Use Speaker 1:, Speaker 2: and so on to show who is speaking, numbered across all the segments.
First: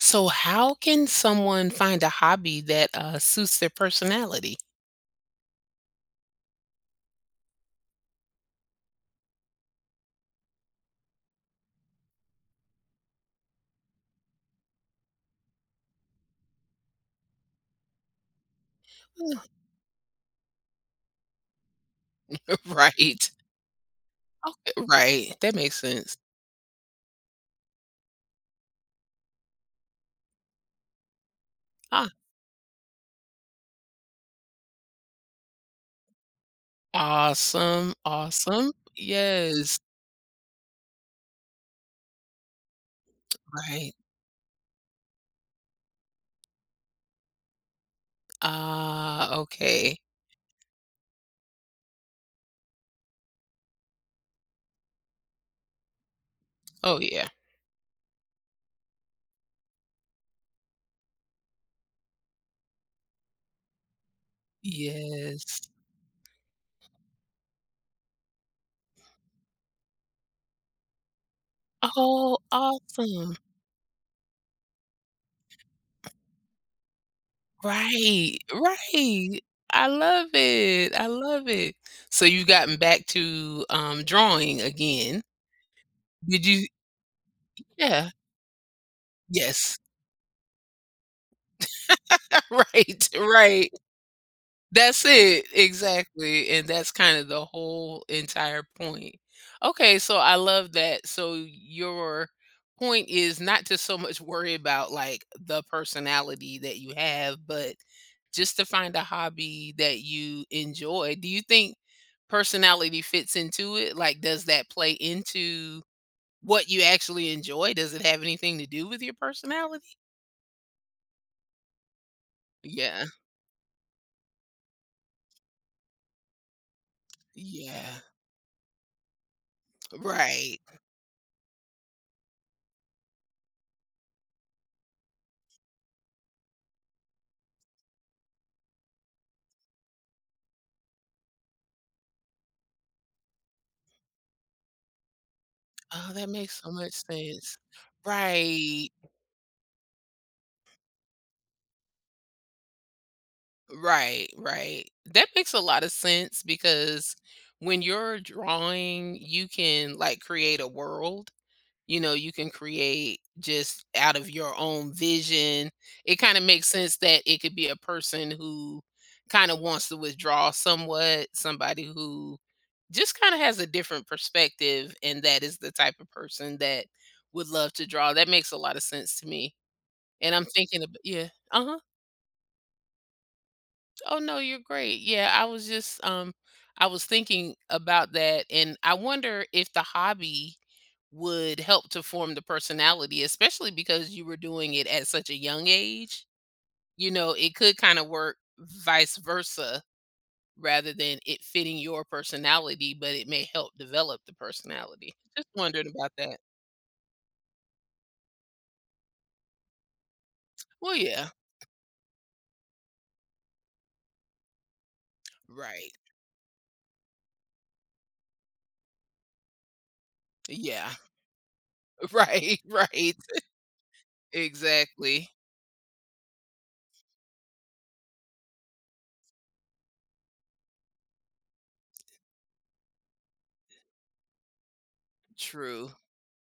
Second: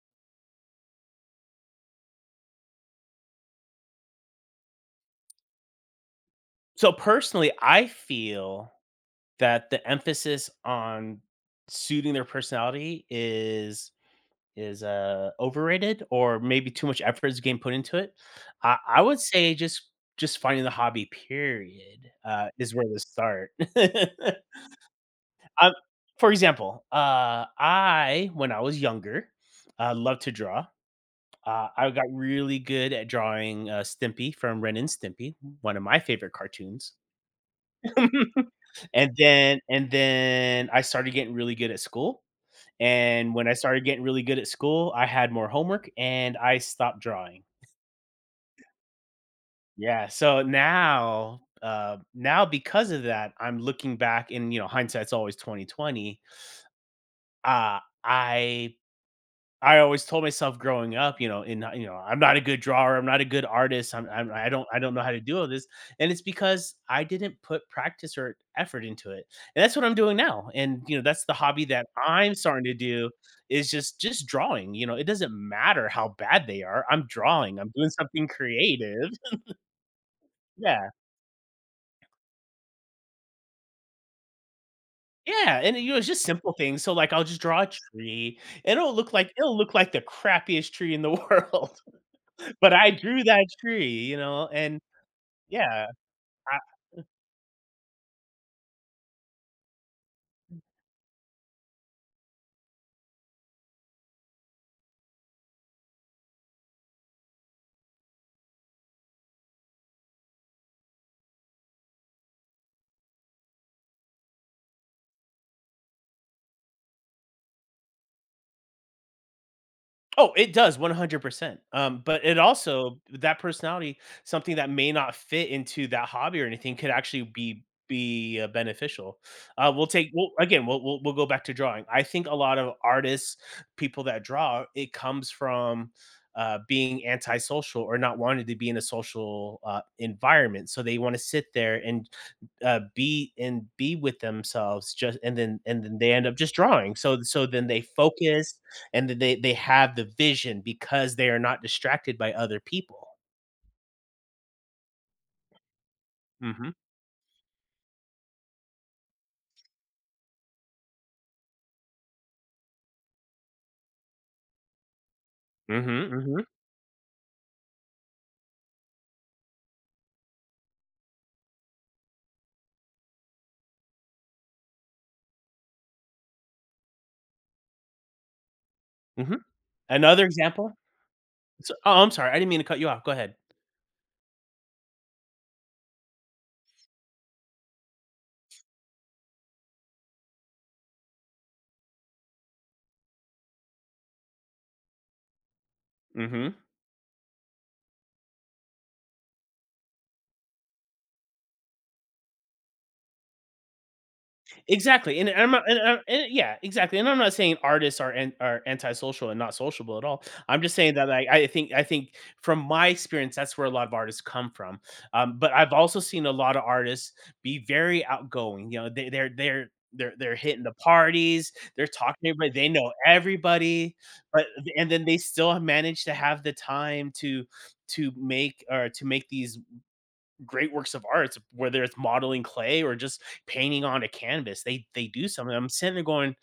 Speaker 1: So, how can someone find a hobby that suits their personality?
Speaker 2: So personally, I feel that the emphasis on suiting their personality is overrated or maybe too much effort is being put into it. I would say just finding the hobby period is where to
Speaker 1: Right.
Speaker 2: start.
Speaker 1: Okay. Right. That
Speaker 2: um,
Speaker 1: makes sense.
Speaker 2: for example, I when I was younger, loved to draw. I got
Speaker 1: Ah,
Speaker 2: really good at drawing Stimpy from Ren and Stimpy, one of my favorite cartoons.
Speaker 1: awesome. Awesome.
Speaker 2: And then
Speaker 1: Yes.
Speaker 2: and then I started getting really good at school, and when I started
Speaker 1: Right.
Speaker 2: getting really good at school, I had more homework and I stopped drawing.
Speaker 1: Ah, okay.
Speaker 2: Yeah, so now, now because of that, I'm looking back and, you know, hindsight's always 2020.
Speaker 1: Oh, yeah.
Speaker 2: Uh, I I always told myself growing up, you know, I'm not a good drawer, I'm not a good artist, I'm I don't know how to do all
Speaker 1: Yes.
Speaker 2: this, and it's because I didn't put practice or effort into it, and that's what I'm doing now, and you know, that's the hobby that I'm
Speaker 1: Oh,
Speaker 2: starting to do
Speaker 1: awesome.
Speaker 2: is just drawing. You know, it doesn't matter how bad they are, I'm drawing, I'm doing something
Speaker 1: Right.
Speaker 2: creative.
Speaker 1: Right. I love
Speaker 2: Yeah,
Speaker 1: it. I love it. So, you've gotten back to drawing again.
Speaker 2: yeah, and you know, it's just
Speaker 1: Did
Speaker 2: simple
Speaker 1: you?
Speaker 2: things. So like, I'll just draw a
Speaker 1: Yeah.
Speaker 2: tree, and it'll look like it'll look
Speaker 1: Yes.
Speaker 2: like the crappiest tree in the world, but I
Speaker 1: Right.
Speaker 2: drew that
Speaker 1: Right.
Speaker 2: tree, you know, and
Speaker 1: That's it,
Speaker 2: yeah.
Speaker 1: exactly,
Speaker 2: I
Speaker 1: and that's kinda the whole entire point. Okay, so I love that. So your point is not to so much worry about, like, the personality that you have, but just to find a hobby that you enjoy. Do you think personality fits into it? Like, does that play into what you actually enjoy? Does it have anything to do with your personality?
Speaker 2: oh, it does 100%. But it also
Speaker 1: Yeah,
Speaker 2: that personality, something that may not fit into that hobby or anything could actually be
Speaker 1: yeah,
Speaker 2: be, uh, beneficial. We'll take we'll
Speaker 1: right.
Speaker 2: again, we'll go back to drawing. I think a lot of artists, people that draw, it comes from, being antisocial or not wanting to be in a social, environment, so they wanna sit there and be with themselves just and then they
Speaker 1: Oh,
Speaker 2: end
Speaker 1: that
Speaker 2: up just
Speaker 1: makes so much
Speaker 2: drawing so
Speaker 1: sense.
Speaker 2: then they focus
Speaker 1: Right,
Speaker 2: and then they have the vision because they are not distracted by other people.
Speaker 1: right, right. That makes a lot of sense
Speaker 2: Mhm.
Speaker 1: because when you're drawing, you can like create a world. You know, you can create just out of your own vision.
Speaker 2: Mhm.
Speaker 1: It kind of
Speaker 2: Mhm.
Speaker 1: makes sense that it could be a person who kind of wants to withdraw somewhat, somebody who just kind of has a different perspective, and that is the type of person that would love to draw. That makes a lot of sense to
Speaker 2: Mhm.
Speaker 1: me.
Speaker 2: Another
Speaker 1: And I'm
Speaker 2: example
Speaker 1: thinking ab yeah.
Speaker 2: so,
Speaker 1: Uh-huh.
Speaker 2: oh I'm sorry I didn't mean to cut you off, go ahead.
Speaker 1: Oh, no, you're great. Yeah, I was just, I was thinking about that, and I wonder if the hobby would help to form the personality, especially because you were doing it at such a young age.
Speaker 2: Mhm.
Speaker 1: You know, it could kinda work vice versa rather than it fitting your personality, but it may help develop the personality.
Speaker 2: Exactly, and
Speaker 1: Just
Speaker 2: I'm not,
Speaker 1: wondering about
Speaker 2: and
Speaker 1: that.
Speaker 2: yeah, exactly, and I'm not saying artists are antisocial and not sociable at all. I'm just saying
Speaker 1: Well,
Speaker 2: that like
Speaker 1: yeah.
Speaker 2: I think from my experience that's where a lot of artists come from. But I've
Speaker 1: Right.
Speaker 2: also seen a lot of artists be very outgoing. You know, they're hitting the
Speaker 1: Yeah.
Speaker 2: parties, they're talking to everybody,
Speaker 1: Right,
Speaker 2: they know
Speaker 1: right.
Speaker 2: everybody, but and then they
Speaker 1: Exactly.
Speaker 2: still manage to have the time to make or to make these great works of art, whether it's modeling clay or just painting on a canvas. They do something. I'm
Speaker 1: True.
Speaker 2: sitting there going,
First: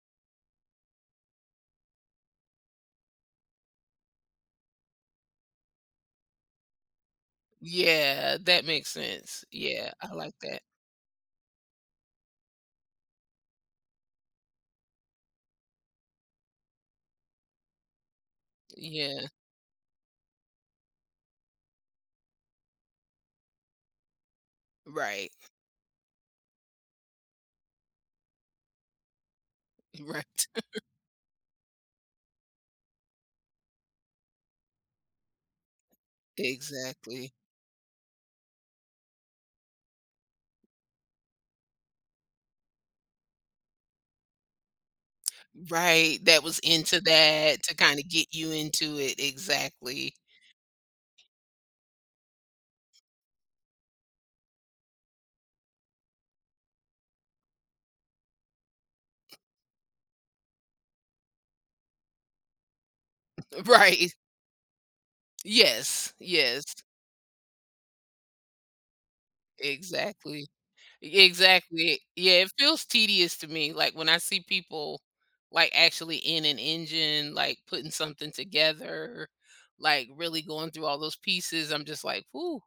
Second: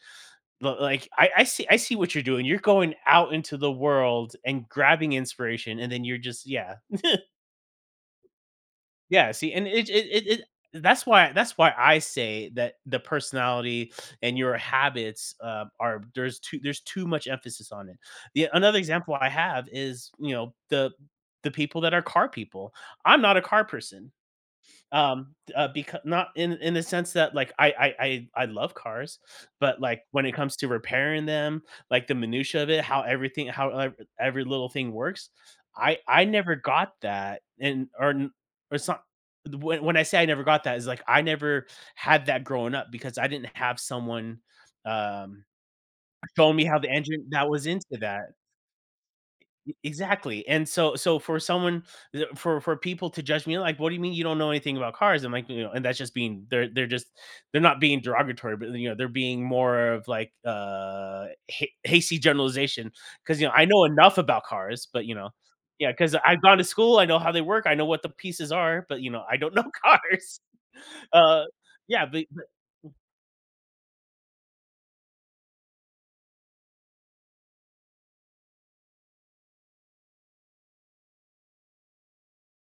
Speaker 2: Like I see what you're doing. You're going out into the world and grabbing inspiration, and then you're just yeah
Speaker 1: Yeah, that makes
Speaker 2: yeah.
Speaker 1: sense.
Speaker 2: See, and it
Speaker 1: Yeah,
Speaker 2: it
Speaker 1: I
Speaker 2: it.
Speaker 1: like
Speaker 2: it
Speaker 1: that.
Speaker 2: that's why I say that the personality and your habits are there's too much emphasis on it. Yeah, another example
Speaker 1: Yeah,
Speaker 2: I have is you know the people that are car people. I'm not a car person.
Speaker 1: right,
Speaker 2: Becau Not in in the sense that, like, I love cars, but, like, when it
Speaker 1: right.
Speaker 2: comes to repairing them, like, the minutia of it, how everything how ev every little thing works, I never got
Speaker 1: Exactly.
Speaker 2: that, and or n or so when I say I never got that is like, I never had that growing up because I didn't have someone, um,
Speaker 1: Right, that
Speaker 2: showing
Speaker 1: was
Speaker 2: me how the
Speaker 1: into
Speaker 2: engine that
Speaker 1: that
Speaker 2: was
Speaker 1: to
Speaker 2: into
Speaker 1: kinda get
Speaker 2: that.
Speaker 1: you into it,
Speaker 2: E
Speaker 1: exactly.
Speaker 2: exactly, and so for someone th for people to judge me, like, "What do you mean you don't know anything about cars?" I'm like, you know, and that's just being they're just they're not being derogatory, but, you know, they're being more of like, ha hasty generalization, 'cause, you know, I know
Speaker 1: Right.
Speaker 2: enough about cars, but, you know yeah, because
Speaker 1: Yes,
Speaker 2: 'cause I've gone to
Speaker 1: yes,
Speaker 2: school, I know how they work, I know what the pieces are, but, you know, I don't know cars.
Speaker 1: exactly.
Speaker 2: Uh,
Speaker 1: Exactly.
Speaker 2: yeah, but
Speaker 1: Yeah,
Speaker 2: but
Speaker 1: it feels tedious to me, like, when I see people, like, actually in an engine, like, putting something together, like, really going through all those pieces, I'm just like, "Ooh,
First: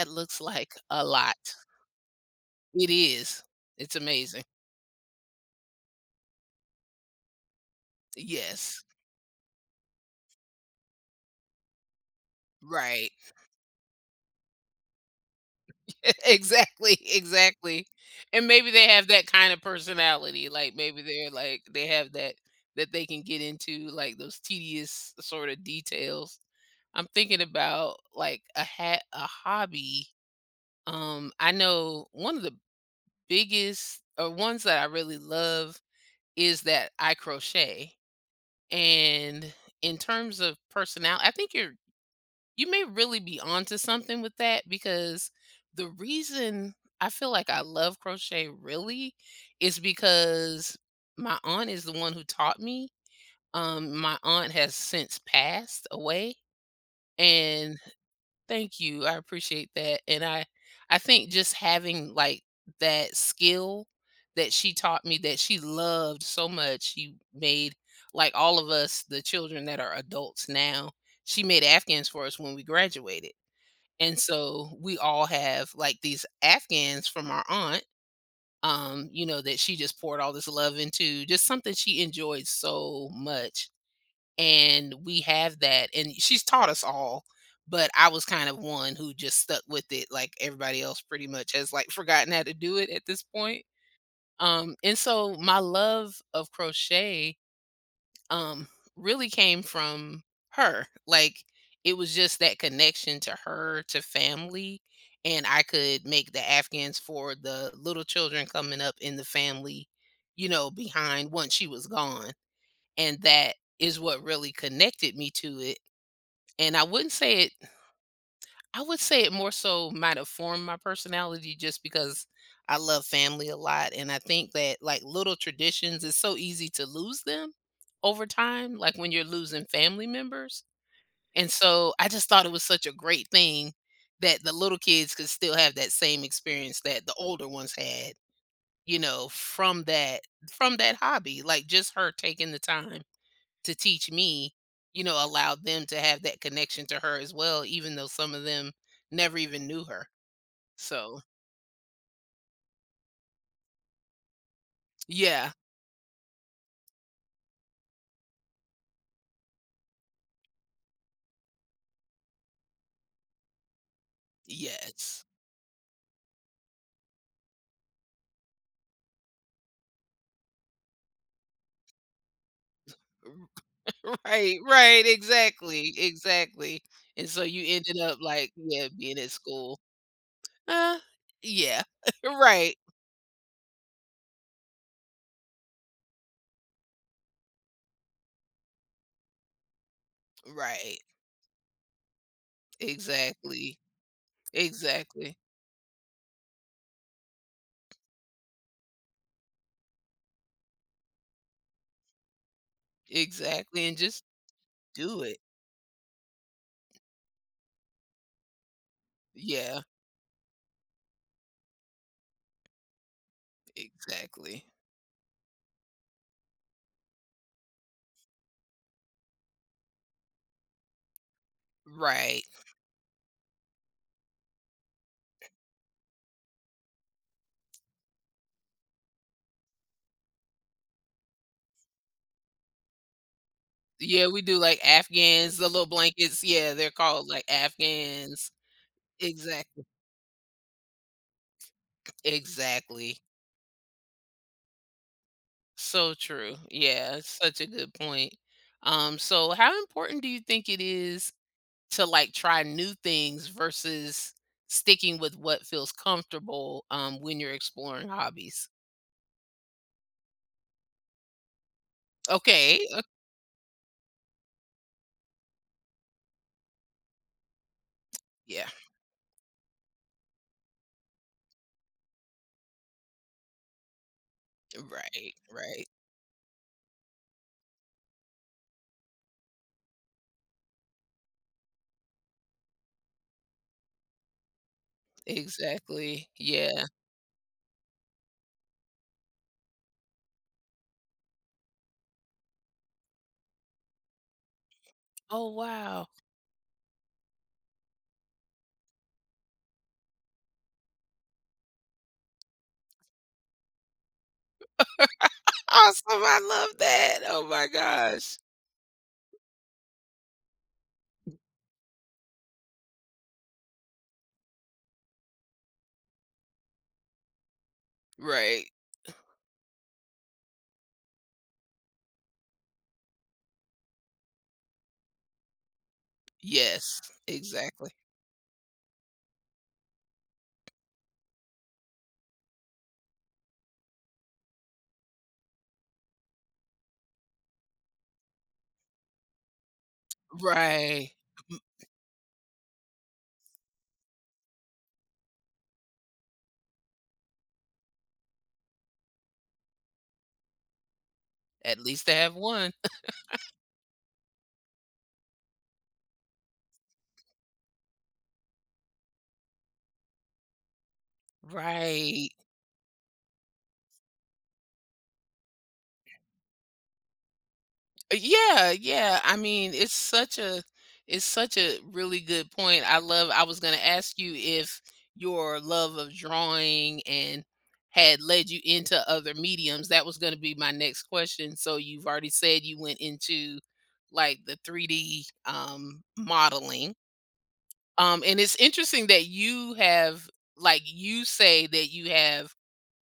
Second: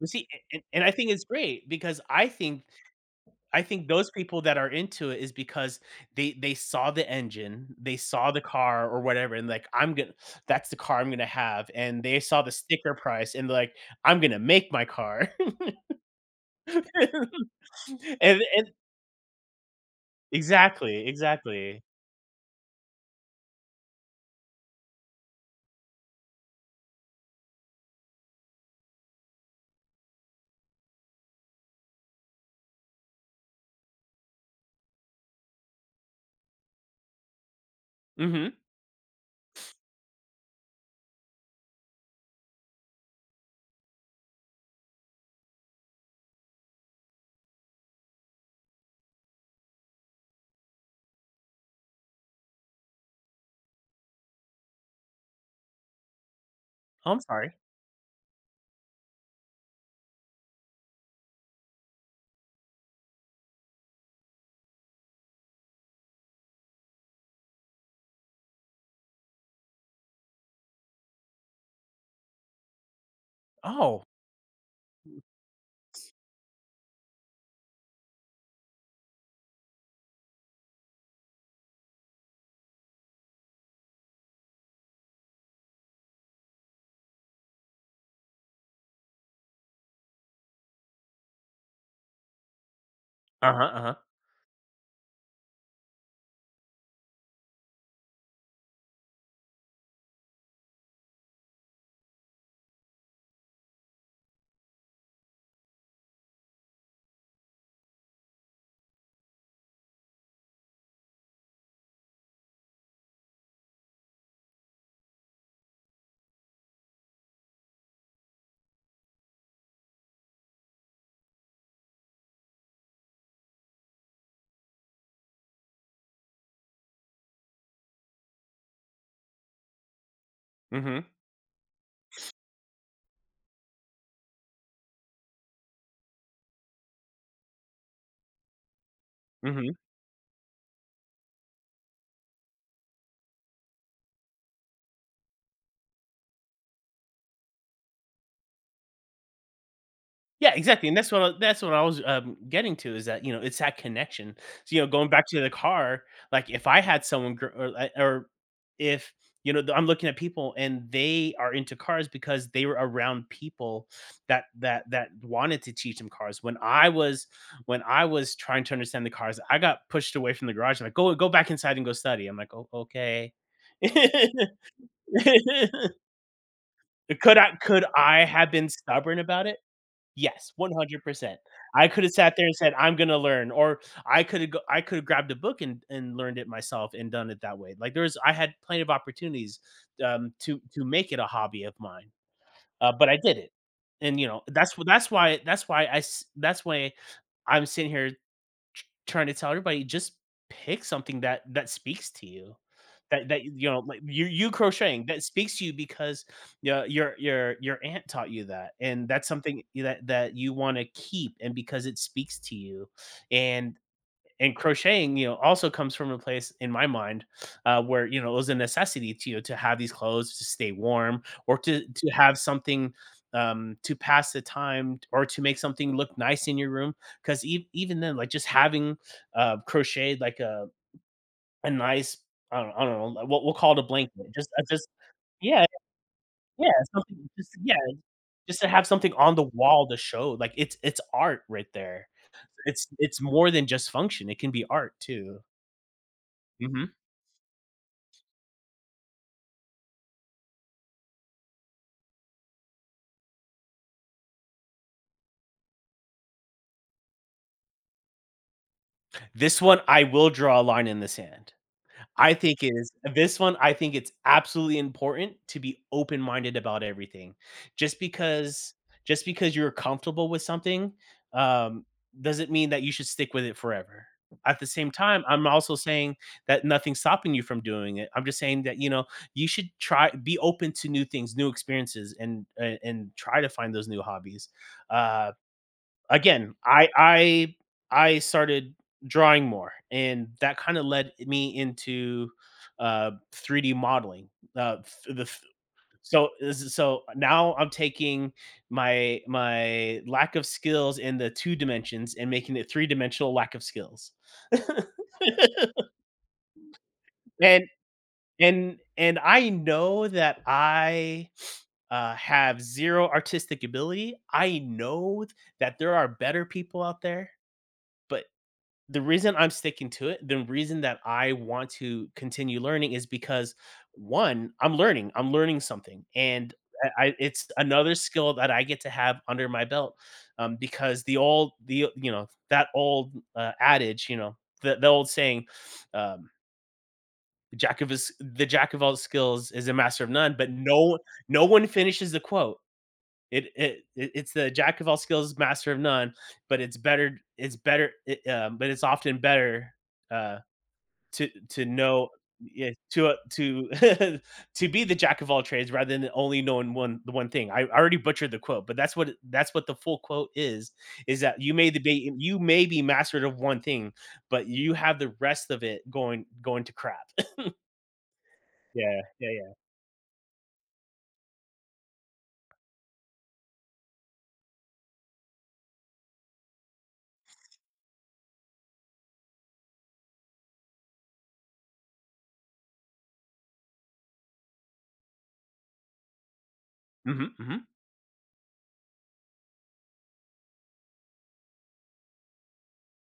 Speaker 2: but see,
Speaker 1: looks
Speaker 2: and
Speaker 1: like
Speaker 2: and I
Speaker 1: a
Speaker 2: think it's
Speaker 1: lot."
Speaker 2: great because I think
Speaker 1: It is.
Speaker 2: I think
Speaker 1: It's
Speaker 2: those people
Speaker 1: amazing.
Speaker 2: that are into it is because they saw the engine, they saw the
Speaker 1: Yes.
Speaker 2: car or whatever, and like I'm gonna that's the car I'm gonna have, and they saw the sticker
Speaker 1: Right.
Speaker 2: price and like I'm gonna make my car.
Speaker 1: Exactly, exactly. And maybe
Speaker 2: And
Speaker 1: they have that kind of personality, like, maybe
Speaker 2: exactly,
Speaker 1: they're, like
Speaker 2: exactly.
Speaker 1: they have that that they can get into, like, those tedious sort of details. I'm thinking about, like, a hobby. I know one of the biggest or ones that I really love is that I crochet,
Speaker 2: Mhm.
Speaker 1: and in terms of personality, I think you may really be onto something with that because the reason I feel like I love crochet really is because my aunt is the one who taught me. My aunt has since passed away,
Speaker 2: Oh, I'm sorry.
Speaker 1: and thank you, I appreciate that. I think just having like that skill that she taught me that she loved so much, she made like all of us, the children that are adults now, she made Afghans for us when we graduated,
Speaker 2: Oh.
Speaker 1: and so we all have like these Afghans from our aunt, you know, that she just poured all this love into, just something she enjoyed so much. And we have that. And she's taught us all, but I was kind of one who just stuck with it. Like everybody else pretty much has like forgotten how to do it at this
Speaker 2: Uh-huh.
Speaker 1: point.
Speaker 2: Uh-huh.
Speaker 1: And so my love of crochet um really came from her, like it was just that connection to her, to family, and I could make the Afghans for the little children coming up in the family, you know, behind once she was gone, and that is what really connected me to it, and I wouldn't say it I would say it more so might have formed my personality just because I love family a lot. And I think that like little traditions, it's so easy to lose them over time, like when you're losing family members.
Speaker 2: Mhm.
Speaker 1: And so I just thought it was such a great thing that the little kids could still have that same experience that the older ones had, you know,
Speaker 2: Mhm.
Speaker 1: from that hobby. Like just her taking the time to teach me, you know, allowed them to have that connection to her as well, even though some of them never even knew her.
Speaker 2: Yeah, exactly, and
Speaker 1: So,
Speaker 2: that's what I was, getting to is that, you know, it's that connection. So, you know, going back to the
Speaker 1: yeah,
Speaker 2: car, like, if I had someone gr or I or if, you know, I'm looking at people and they are into cars because they were around people that that
Speaker 1: yes.
Speaker 2: wanted to teach them cars. When I was trying to understand the cars, I got pushed away from the garage, like, Go back inside and go study." I'm like, "Oh, okay."
Speaker 1: Right, right, exactly, exactly. And so you
Speaker 2: Could
Speaker 1: ended up
Speaker 2: I have
Speaker 1: like,
Speaker 2: been
Speaker 1: yeah,
Speaker 2: stubborn
Speaker 1: being at
Speaker 2: about it?
Speaker 1: school.
Speaker 2: Yes,
Speaker 1: Uh,
Speaker 2: 100%.
Speaker 1: yeah,
Speaker 2: I coulda sat there and said,
Speaker 1: right,
Speaker 2: "I'm gonna learn," or I coulda grabbed a book and learned it myself and done it that way. Like, there's I had plenty of opportunities, to
Speaker 1: right,
Speaker 2: make it a hobby of mine, but I did it.
Speaker 1: exactly,
Speaker 2: And, you know, that's wh
Speaker 1: exactly,
Speaker 2: that's why I s that's why I'm sitting here trying to tell everybody, just pick something that that speaks to you. That that you know,
Speaker 1: exactly. And
Speaker 2: like
Speaker 1: just
Speaker 2: you crocheting that
Speaker 1: do it.
Speaker 2: speaks to you because yeah, your aunt taught you that, and that's something
Speaker 1: Yeah,
Speaker 2: that that you want to keep, and because it speaks to you, and and
Speaker 1: exactly.
Speaker 2: crocheting, you know, also comes from a place in my mind where you know it was a necessity to you to have these clothes to stay warm or to have
Speaker 1: Right.
Speaker 2: something to pass the time or to make something look nice in your room because even then like just having crocheted like a nice I don't know like, what we'll call it a blanket
Speaker 1: Yeah, we do, like,
Speaker 2: just
Speaker 1: Afghans,
Speaker 2: yeah
Speaker 1: the little blankets.
Speaker 2: yeah
Speaker 1: Yeah, they're called,
Speaker 2: something
Speaker 1: like,
Speaker 2: just yeah
Speaker 1: Afghans.
Speaker 2: just to have something on the
Speaker 1: Exactly,
Speaker 2: wall to show like it's art right there. it's
Speaker 1: exactly.
Speaker 2: it's more than just function, it can be art too.
Speaker 1: So true.
Speaker 2: Mm-hmm.
Speaker 1: Yeah, it's such a good point. So how important do you think it is to, like, try new things versus sticking with what feels comfortable, when you're exploring hobbies?
Speaker 2: This one, I will draw a line in the sand.
Speaker 1: Okay, o
Speaker 2: I think it's absolutely important to be open-minded about everything. Just
Speaker 1: yeah.
Speaker 2: because just because you're comfortable with something, um, doesn't mean that you should stick with it forever. At the same time,
Speaker 1: Right,
Speaker 2: I'm also
Speaker 1: right.
Speaker 2: saying that nothing's stopping you from doing it. I'm just saying that, you know, you should try be open to new things, new experiences, and try to find those new hobbies. Uh
Speaker 1: Exactly.
Speaker 2: Again,
Speaker 1: Yeah.
Speaker 2: I started drawing more, and that kinda led me into, 3D modeling, f the f
Speaker 1: Oh, wow.
Speaker 2: so s so now I'm taking my lack of skills in the 2 dimensions and making it three-dimensional lack of skills.
Speaker 1: Awesome, I love that. Oh
Speaker 2: And
Speaker 1: my gosh.
Speaker 2: and I know that I have 0 artistic ability. I know that there are better people out there, but
Speaker 1: Right.
Speaker 2: the reason I'm sticking to it, the reason that I want to continue learning is because one, I'm learning. I'm learning something, and
Speaker 1: Yes,
Speaker 2: it's
Speaker 1: exactly.
Speaker 2: another skill that I get to have under my belt. Because the you know that old adage, you know, the old saying, um, "Jack of his, the jack of all skills is a master of none," but no
Speaker 1: Right.
Speaker 2: no one finishes the quote. It it it's the jack of all skills, master of none. But it's better. It's better. But it's often better uh, to
Speaker 1: At least
Speaker 2: know
Speaker 1: they have
Speaker 2: yeah,
Speaker 1: one.
Speaker 2: to to be the jack of all trades rather than only knowing one the one thing. I already butchered the quote, but that's what the full quote is that you may debate,
Speaker 1: Right.
Speaker 2: you may be mastered of one thing, but you have the rest of it going to crap.
Speaker 1: Yeah,
Speaker 2: Yeah,
Speaker 1: yeah.
Speaker 2: yeah,
Speaker 1: I
Speaker 2: yeah.
Speaker 1: mean, it's such a really good point. I love I was gonna ask you if your love of drawing and had led you into other mediums. That was gonna be my next question. So you've already said you went into like the 3D modeling.
Speaker 2: Hmm. Hmm.
Speaker 1: And it's interesting that you have like you say that you have,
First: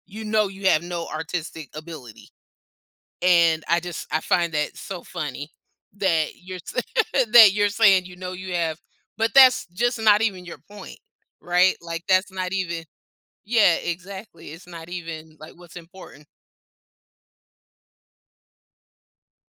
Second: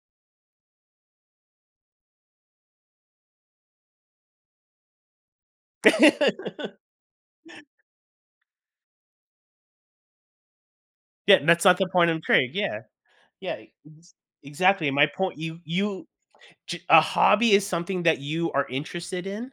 Speaker 1: you know, you have no artistic ability. And I just I find that so funny that you're that you're saying you know you have, but that's just not even your point,
Speaker 2: Yeah, and that's not
Speaker 1: right?
Speaker 2: the
Speaker 1: Like
Speaker 2: point I'm
Speaker 1: that's
Speaker 2: trying.
Speaker 1: not
Speaker 2: Yeah.
Speaker 1: even
Speaker 2: Yeah,
Speaker 1: yeah,
Speaker 2: ex
Speaker 1: exactly. It's not
Speaker 2: exactly, my
Speaker 1: even
Speaker 2: point
Speaker 1: like
Speaker 2: you
Speaker 1: what's
Speaker 2: you
Speaker 1: important.
Speaker 2: j a hobby is something that you are interested in,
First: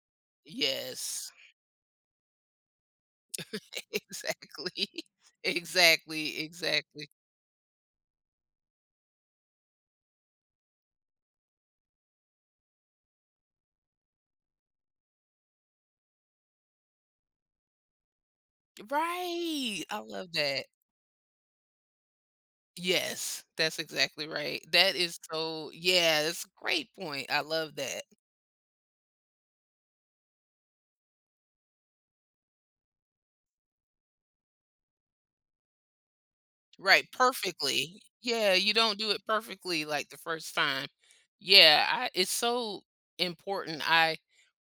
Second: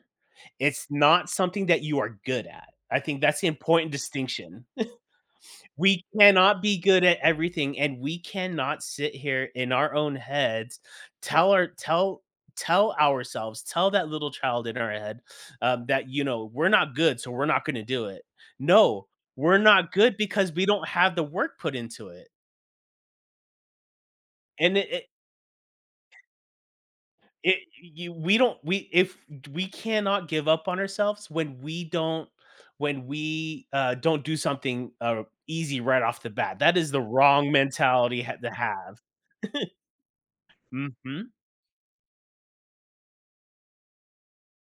Speaker 2: it's not
Speaker 1: Yes.
Speaker 2: something that you are good at. I think that's the important distinction.
Speaker 1: Exactly.
Speaker 2: We
Speaker 1: Exactly.
Speaker 2: cannot be good
Speaker 1: Exactly.
Speaker 2: at everything, and we cannot sit here in our own heads, tell our tell tell ourselves, tell that little child in our head, that, you know, "We're not good, so we're not gonna do it." No, we're
Speaker 1: Right.
Speaker 2: not
Speaker 1: I
Speaker 2: good
Speaker 1: love
Speaker 2: because we
Speaker 1: that.
Speaker 2: don't have the work put into it,
Speaker 1: Yes, that's exactly right.
Speaker 2: and
Speaker 1: That
Speaker 2: it
Speaker 1: is so yeah, that's a great point. I
Speaker 2: It
Speaker 1: love that.
Speaker 2: you we don't we if we cannot give up on ourselves when we, don't do something, easy right off the bat. That is the
Speaker 1: Right,
Speaker 2: wrong
Speaker 1: perfectly.
Speaker 2: mentality ha to
Speaker 1: Yeah, you don't
Speaker 2: have.
Speaker 1: do it perfectly like the first time.
Speaker 2: Mhm.
Speaker 1: Yeah, I it's so important. I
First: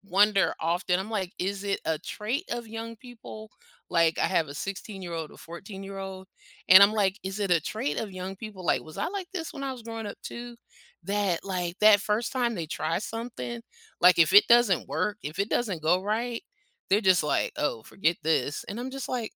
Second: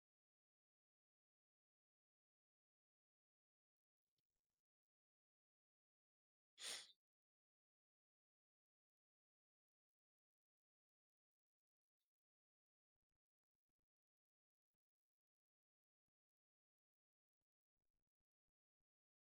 Speaker 1: wonder often, I'm like, is it a trait of young people? Like, I have a 16-year-old, a 14-year-old, and I'm like, is it a trait of young people? Like, was I like this when I was growing up too? That, like, that first time they try something, like, if it doesn't work, if it doesn't go right, they're just like, oh, forget this. And I'm just like,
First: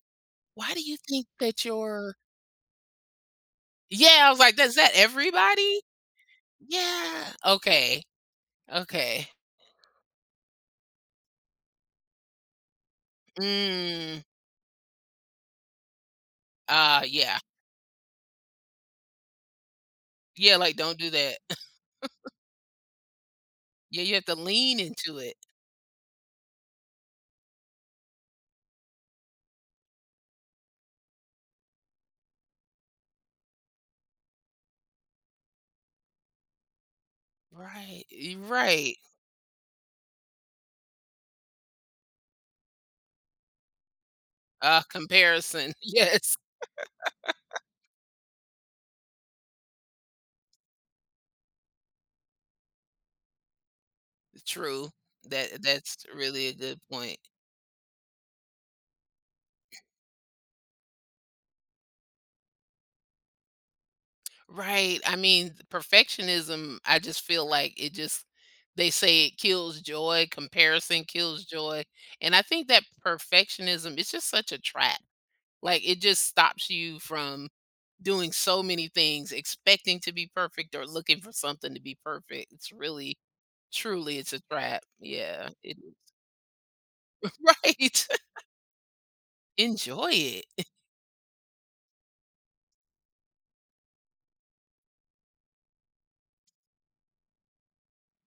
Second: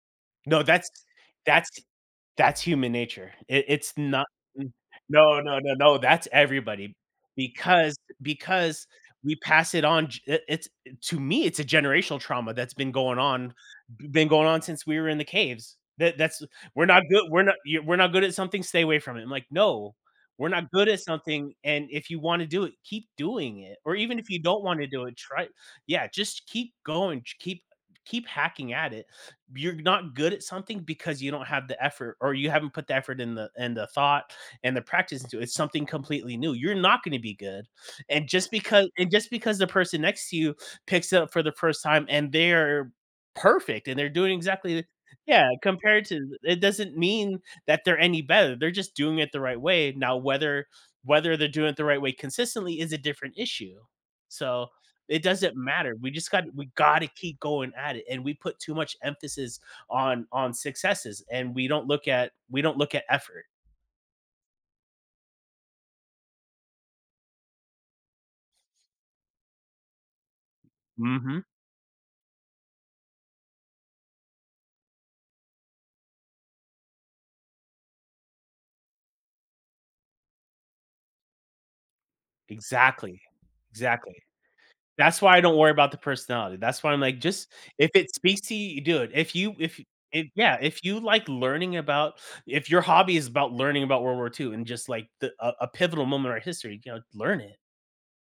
Speaker 2: No,
Speaker 1: why do you think that
Speaker 2: that's
Speaker 1: your
Speaker 2: that's human nature. It it's
Speaker 1: yeah,
Speaker 2: not
Speaker 1: I was like,
Speaker 2: mm,
Speaker 1: "Is that
Speaker 2: no, no, no,
Speaker 1: everybody?"
Speaker 2: no, That's everybody
Speaker 1: Yeah. Okay,
Speaker 2: because
Speaker 1: okay.
Speaker 2: we pass it on g it it's to me, it's a generational trauma that's been going on
Speaker 1: Mm,
Speaker 2: since we were in the caves. That that's We're not
Speaker 1: ah,
Speaker 2: good
Speaker 1: yeah.
Speaker 2: we're not good at something, stay away from it. I'm like, "No, we're
Speaker 1: Yeah,
Speaker 2: not
Speaker 1: like,
Speaker 2: good
Speaker 1: don't
Speaker 2: at
Speaker 1: do that.
Speaker 2: something, and if you wanna do it, keep doing it, or
Speaker 1: Yeah, you
Speaker 2: even
Speaker 1: have
Speaker 2: if
Speaker 1: to
Speaker 2: you don't
Speaker 1: lean
Speaker 2: wanna do it,
Speaker 1: into it.
Speaker 2: try." Yeah, just keep going, j keep keep hacking at it. You're not good at something because you don't have the effort or you haven't put the effort in the thought and the practice into it. It's something completely new. You're not going to be good.
Speaker 1: Right,
Speaker 2: And
Speaker 1: y
Speaker 2: just because
Speaker 1: right.
Speaker 2: and just because the person next to you picks it up for the first time and they're perfect and they're doing yeah,
Speaker 1: Comparison.
Speaker 2: compared to
Speaker 1: Yes,
Speaker 2: it doesn't mean that they're any better. They're just doing it the right way. Now whether they're doing it the right way consistently is a different issue. So
Speaker 1: true.
Speaker 2: it doesn't
Speaker 1: That
Speaker 2: matter.
Speaker 1: that's
Speaker 2: We just got
Speaker 1: really a
Speaker 2: we
Speaker 1: good
Speaker 2: got to
Speaker 1: point.
Speaker 2: keep going at it, and we put too much emphasis on successes, and we don't look at effort.
Speaker 1: Right, I mean, perfectionism, I just feel like it just they say it kills joy, comparison
Speaker 2: Mhm.
Speaker 1: kills joy, and I think that perfectionism is just such a trap. Like, it just stops you from doing so many things, expecting to be perfect or looking for something to be perfect. It's really,
Speaker 2: Exactly. Exactly.
Speaker 1: truly, it's a trap.
Speaker 2: That's why I
Speaker 1: Yeah,
Speaker 2: don't worry
Speaker 1: it
Speaker 2: about the personality. That's why I'm like, just if
Speaker 1: Right.
Speaker 2: it speaks to you, do it. If you if
Speaker 1: Enjoy
Speaker 2: yeah,
Speaker 1: it.
Speaker 2: if you like learning about if your hobby is about learning about World War II and just like a pivotal moment in our history, you know, learn it.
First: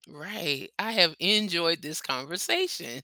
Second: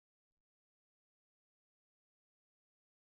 Speaker 1: Right. I have enjoyed this conversation.